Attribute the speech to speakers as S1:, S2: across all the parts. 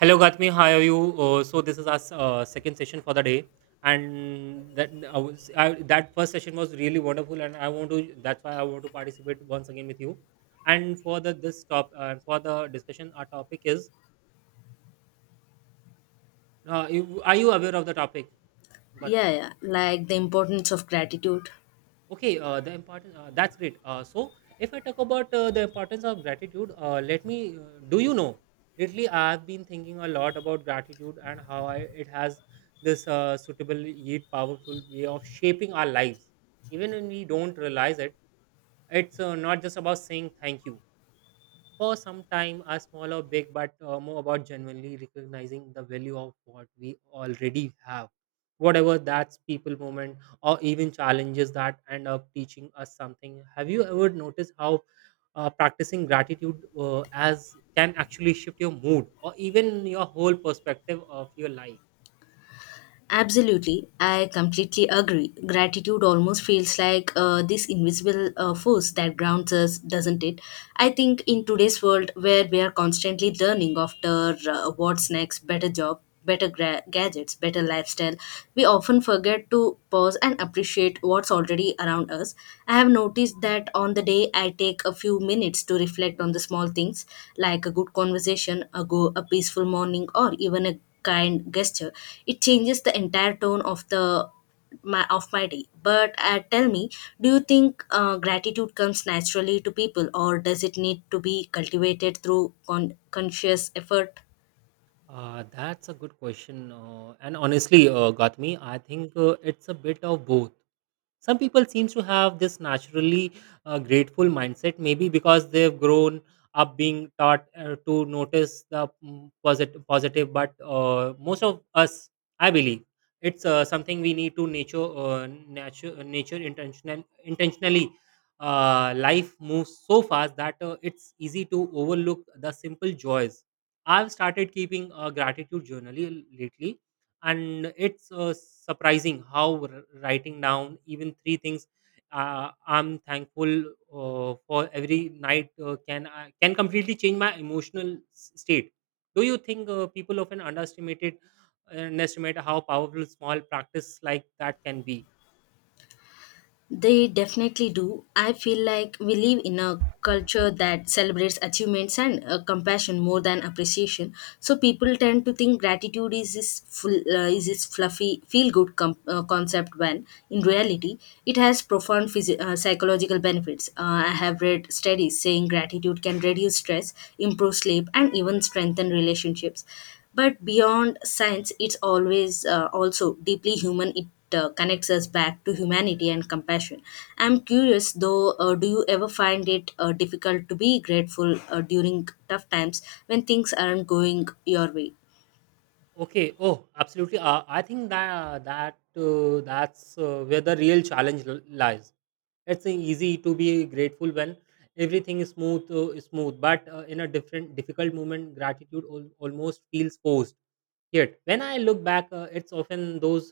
S1: Hello, Gatmi. How are you? So this is our second session for the day, and that first session was really wonderful, and I want to. That's why I want to participate once again with you. And for the discussion, our topic is: Are you aware of the topic,
S2: Yeah,
S1: Gatmi?
S2: yeah, like the importance of gratitude.
S1: Okay, the importance that's great. So, if I talk about the importance of gratitude, let me do you know? Lately, I've been thinking a lot about gratitude and how it has this suitable yet powerful way of shaping our lives, even when we don't realize it. It's not just about saying thank you for some time are small or big, but more about genuinely recognizing the value of what we already have. Whatever that's people moment or even challenges that end up teaching us something. Have you ever noticed how practicing gratitude as can actually shift your mood or even your whole perspective of your life?
S2: Absolutely, I completely agree. Gratitude almost feels like this invisible force that grounds us, doesn't it? I think in today's world where we are constantly learning after what's next, better job, better gadgets, better lifestyle, we often forget to pause and appreciate what's already around us. I have noticed that on the day I take a few minutes to reflect on the small things like a good conversation, a peaceful morning, or even a kind gesture, it changes the entire tone of the my of my day. But tell me, do you think gratitude comes naturally to people, or does it need to be cultivated through conscious effort?
S1: That's a good question. And honestly, Gautami, I think it's a bit of both. Some people seems to have this naturally grateful mindset, maybe because they've grown up being taught to notice the positive. But most of us, I believe, it's something we need to nature intentionally. Life moves so fast that it's easy to overlook the simple joys. I've started keeping a gratitude journal lately, and it's surprising how writing down even three things I'm thankful for every night can I can completely change my emotional state. Do you think people often underestimate how powerful small practice like that can be?
S2: They definitely do. I feel like we live in a culture that celebrates achievements and compassion more than appreciation. So people tend to think gratitude is is this fluffy feel good concept when in reality it has profound psychological benefits. I have read studies saying gratitude can reduce stress, improve sleep, and even strengthen relationships, but beyond science it's always, also deeply human. It connects us back to humanity and compassion. I'm curious though, do you ever find it difficult to be grateful during tough times when things aren't going your way?
S1: Okay. Oh, absolutely. I think that's where the real challenge lies. It's easy to be grateful when everything is smooth. But in a difficult moment, gratitude almost feels forced. Yet, when I look back, it's often those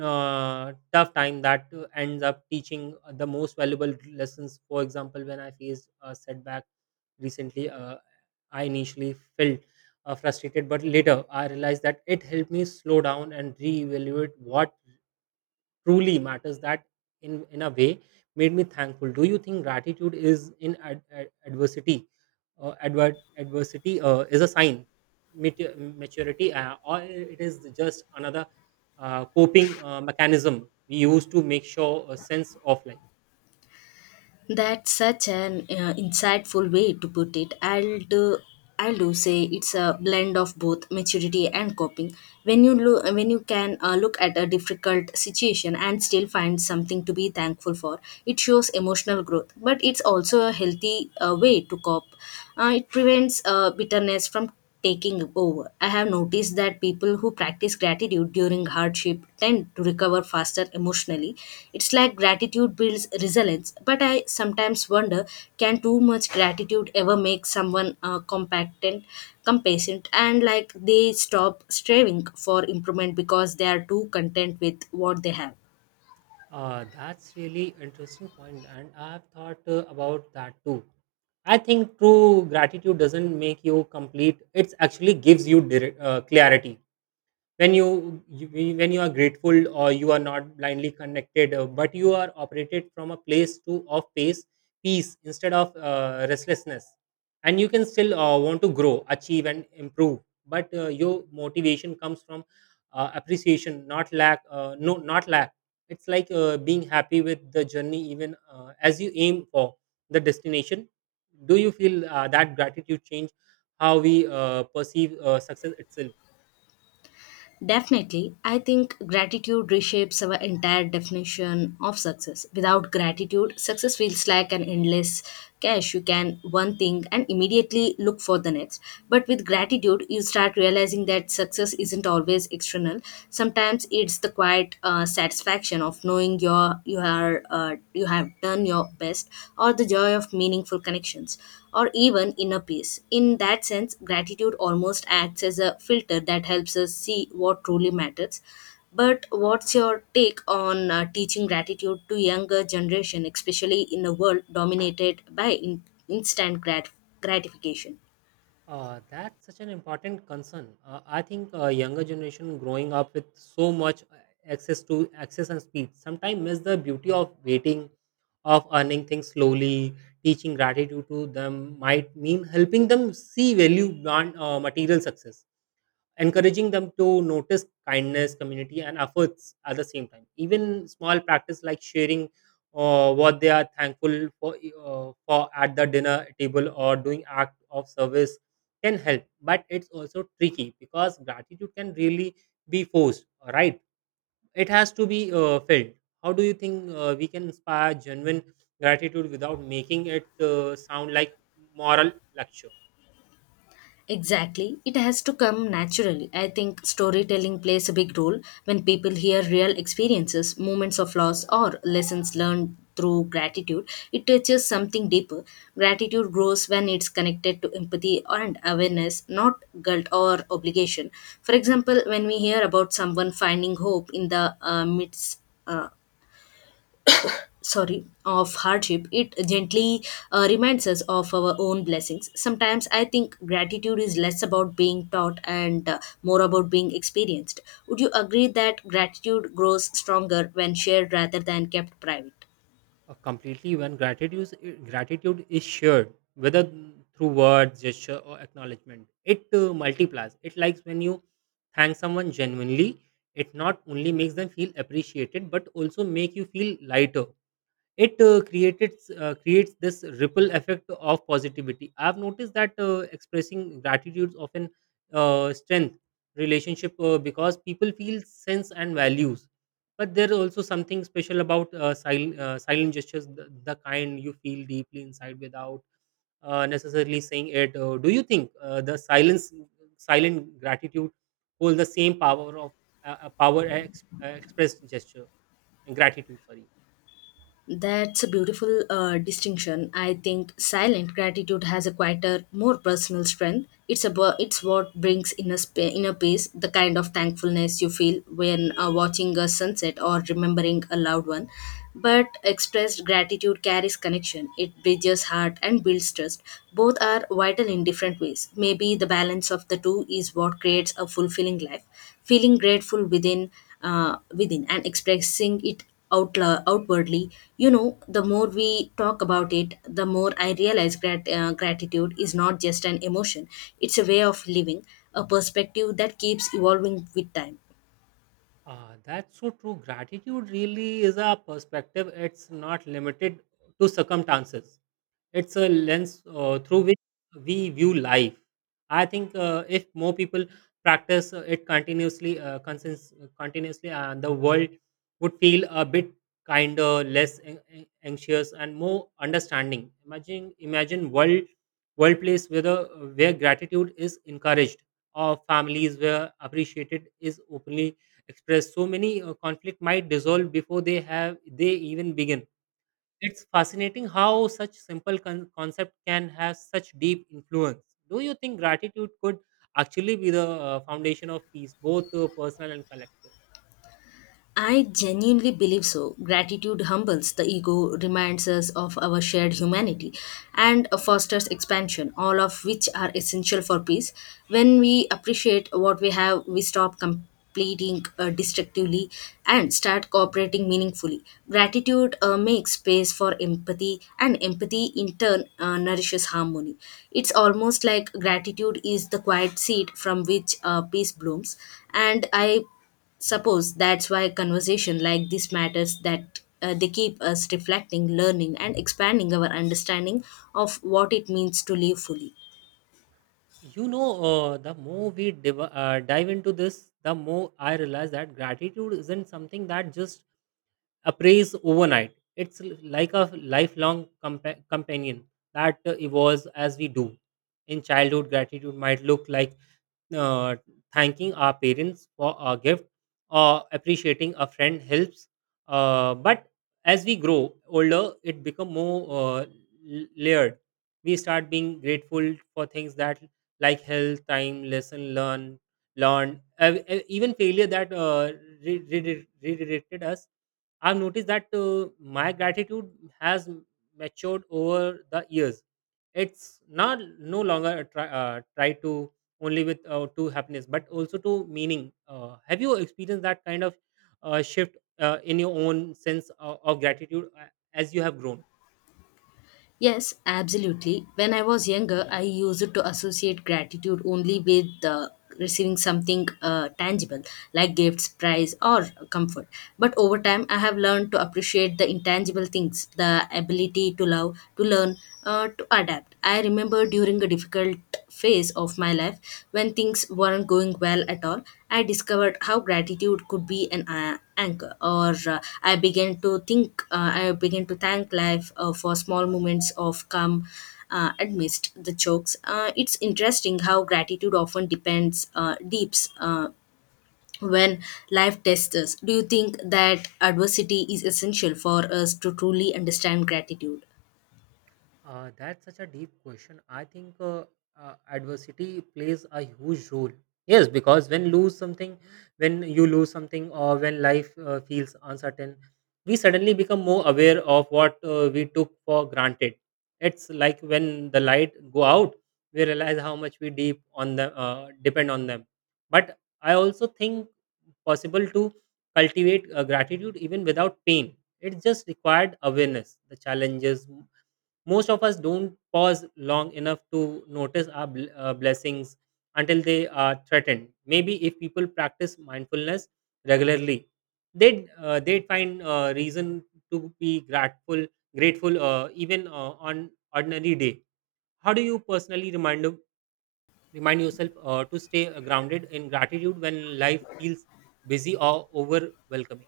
S1: tough time that ends up teaching the most valuable lessons. For example, when I faced a setback recently, I initially felt frustrated, but later I realized that it helped me slow down and reevaluate what truly matters that in a way made me thankful. Do you think gratitude is in ad, ad- adversity adver- adversity is a sign maturity, or it is just another coping mechanism we use to make sure a sense of life?
S2: That's such an insightful way to put it. I'll do say it's a blend of both maturity and coping. When you can look at a difficult situation and still find something to be thankful for, it shows emotional growth. But it's also a healthy way to cope. It prevents bitterness from taking over. I have noticed that people who practice gratitude during hardship tend to recover faster emotionally. It's like gratitude builds resilience, but I sometimes wonder, can too much gratitude ever make someone compactent, compassionate, and like they stop striving for improvement because they are too content with what they have?
S1: That's really interesting point, and I've thought about that too. I think true gratitude doesn't make you complete. It actually gives you clarity. When you, you when you are grateful or you are not blindly connected, but you are operated from a place to of pace peace instead of restlessness. And you can still want to grow, achieve, and improve, but your motivation comes from appreciation, not lack, no, not lack. It's like being happy with the journey, even as you aim for the destination. Do you feel that gratitude change how we perceive success itself?
S2: Definitely. I think gratitude reshapes our entire definition of success. Without gratitude, success feels like an endless cache. You can one thing and immediately look for the next. But with gratitude, you start realizing that success isn't always external. Sometimes it's the quiet satisfaction of knowing you are, you have done your best, or the joy of meaningful connections, or even inner peace. In that sense, gratitude almost acts as a filter that helps us see what truly matters. But what's your take on teaching gratitude to younger generation, especially in a world dominated by instant gratification?
S1: That's such an important concern. I think younger generation growing up with so much access and speed sometimes miss the beauty of waiting, of earning things slowly. Teaching gratitude to them might mean helping them see value beyond material success, encouraging them to notice kindness, community, and efforts at the same time. Even small practice like sharing what they are thankful for, at the dinner table or doing act of service can help. But it's also tricky because gratitude can really be forced, right? It has to be felt. How do you think we can inspire genuine gratitude without making it sound like moral lecture?
S2: Exactly. It has to come naturally. I think storytelling plays a big role when people hear real experiences, moments of loss, or lessons learned through gratitude. It touches something deeper. Gratitude grows when it's connected to empathy and awareness, not guilt or obligation. For example, when we hear about someone finding hope in the midst, uh, sorry of hardship, it gently reminds us of our own blessings. Sometimes I think gratitude is less about being taught and more about being experienced. Would you agree that gratitude grows stronger when shared rather than kept private?
S1: Completely, when gratitude is shared, whether through words, gesture, or acknowledgement, it multiplies. It likes when you thank someone genuinely, it not only makes them feel appreciated but also make you feel lighter. It created creates this ripple effect of positivity. I've noticed that expressing gratitude often strength relationship because people feel sense and values. But there's also something special about silent gestures, the kind you feel deeply inside without necessarily saying it. Do you think the silence silent gratitude hold the same power of expressed gesture gratitude, sorry?
S2: That's a beautiful distinction. I think silent gratitude has a quieter, more personal strength. It's about, it's what brings inner inner peace, the kind of thankfulness you feel when watching a sunset or remembering a loved one. But expressed gratitude carries connection. It bridges heart and builds trust. Both are vital in different ways. Maybe the balance of the two is what creates a fulfilling life. Feeling grateful within, and expressing it outwardly, you know, the more we talk about it, the more I realize gratitude is not just an emotion, it's a way of living, a perspective that keeps evolving with time.
S1: Ah, that's so true. Gratitude really is a perspective. It's not limited to circumstances. It's a lens through which we view life. I think if more people practice it continuously, the world would feel a bit kinder, less anxious, and more understanding. Imagine world place where gratitude is encouraged, or families where appreciated is openly express, so many conflict might dissolve before they even begin. It's fascinating how such simple concept can have such deep influence. Do you think gratitude could actually be the foundation of peace, both personal and collective?
S2: I genuinely believe so. Gratitude humbles the ego, reminds us of our shared humanity, and fosters expansion, all of which are essential for peace. When we appreciate what we have, we stop completing destructively and start cooperating meaningfully. Gratitude makes space for empathy, and empathy in turn nourishes harmony. It's almost like gratitude is the quiet seed from which peace blooms, and I suppose that's why conversation like this matters, that they keep us reflecting, learning, and expanding our understanding of what it means to live fully.
S1: The more we dive into this, the more I realize that gratitude isn't something that just appraise overnight. It's like a lifelong companion that evolves as we do. In childhood, gratitude might look like uh, thanking our parents for a gift or appreciating a friend helps, but as we grow older it become more uh, layered. We start being grateful for things that like health, time, lesson learn, even failure that redirected us. I've noticed that my gratitude has matured over the years. It's not no longer a try to only with, to happiness but also to meaning. Have you experienced that kind of shift in your own sense of gratitude as you have grown?
S2: Yes, absolutely. When I was younger, I used to associate gratitude only with receiving something tangible like gifts, prize, or comfort. But over time, I have learned to appreciate the intangible things, the ability to love, to learn, to adapt. I remember during a difficult phase of my life when things weren't going well at all. I discovered how gratitude could be an anchor, or I began to think, I began to thank life for small moments of calm. Amidst the chokes, it's interesting how gratitude often depends, deeps when life tests us. Do you think that adversity is essential for us to truly understand gratitude?
S1: That's such a deep question. I think adversity plays a huge role. Yes, because when you lose something, or when life feels uncertain, we suddenly become more aware of what we took for granted. It's like when the light go out, we realize how much we deep on the depend on them. But I also think possible to cultivate gratitude even without pain. It just required awareness, the challenges most of us don't pause long enough to notice our blessings until they are threatened. Maybe if people practice mindfulness regularly, they'd find reason to be grateful, even on ordinary day. How do you personally remind yourself to stay grounded in gratitude when life feels busy or overwhelming?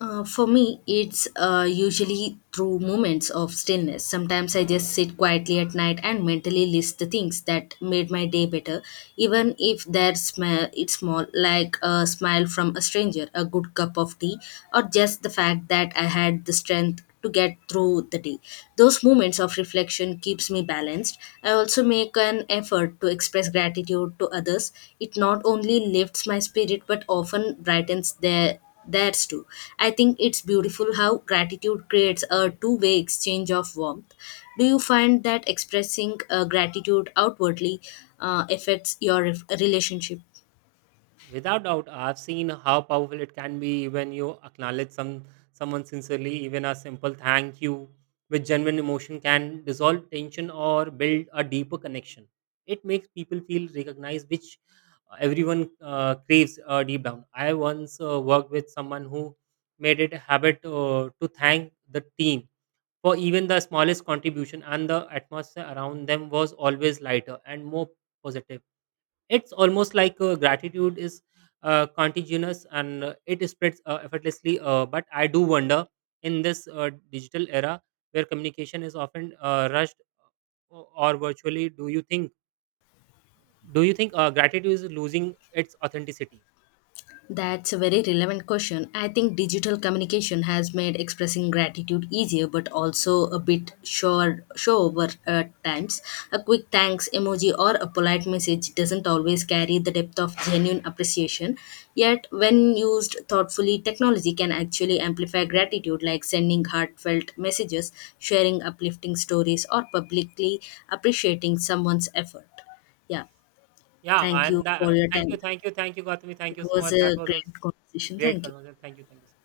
S2: For me, it's usually through moments of stillness. Sometimes I just sit quietly at night and mentally list the things that made my day better, even if they're small, like a smile from a stranger, a good cup of tea, or just the fact that I had the strength to get through the day. Those moments of reflection keeps me balanced. I also make an effort to express gratitude to others. It not only lifts my spirit but often brightens their. That's true. I think it's beautiful how gratitude creates a two-way exchange of warmth. Do you find that expressing gratitude outwardly affects your relationship?
S1: Without doubt, I've seen how powerful it can be when you acknowledge someone sincerely. Even a simple thank you with genuine emotion can dissolve tension or build a deeper connection. It makes people feel recognized, which everyone craves deep down. I once worked with someone who made it a habit to thank the team for even the smallest contribution, and the atmosphere around them was always lighter and more positive. It's almost like gratitude is contagious, and it spreads effortlessly. But I do wonder, in this digital era where communication is often rushed or virtually, do you think gratitude is losing its authenticity?
S2: That's a very relevant question. I think digital communication has made expressing gratitude easier but also a bit sure show over at times. A quick thanks emoji or a polite message doesn't always carry the depth of genuine appreciation. Yet when used thoughtfully, technology can actually amplify gratitude like sending heartfelt messages, sharing uplifting stories or publicly appreciating someone's effort. Yeah.
S1: Yeah,
S2: Thank you
S1: and
S2: for your
S1: thank you,
S2: time.
S1: thank you, thank you, Gautami. Thank
S2: It
S1: you so
S2: was
S1: much. That
S2: a
S1: was also
S2: great conversation.
S1: great
S2: Thank you.
S1: conversation. Thank you so much.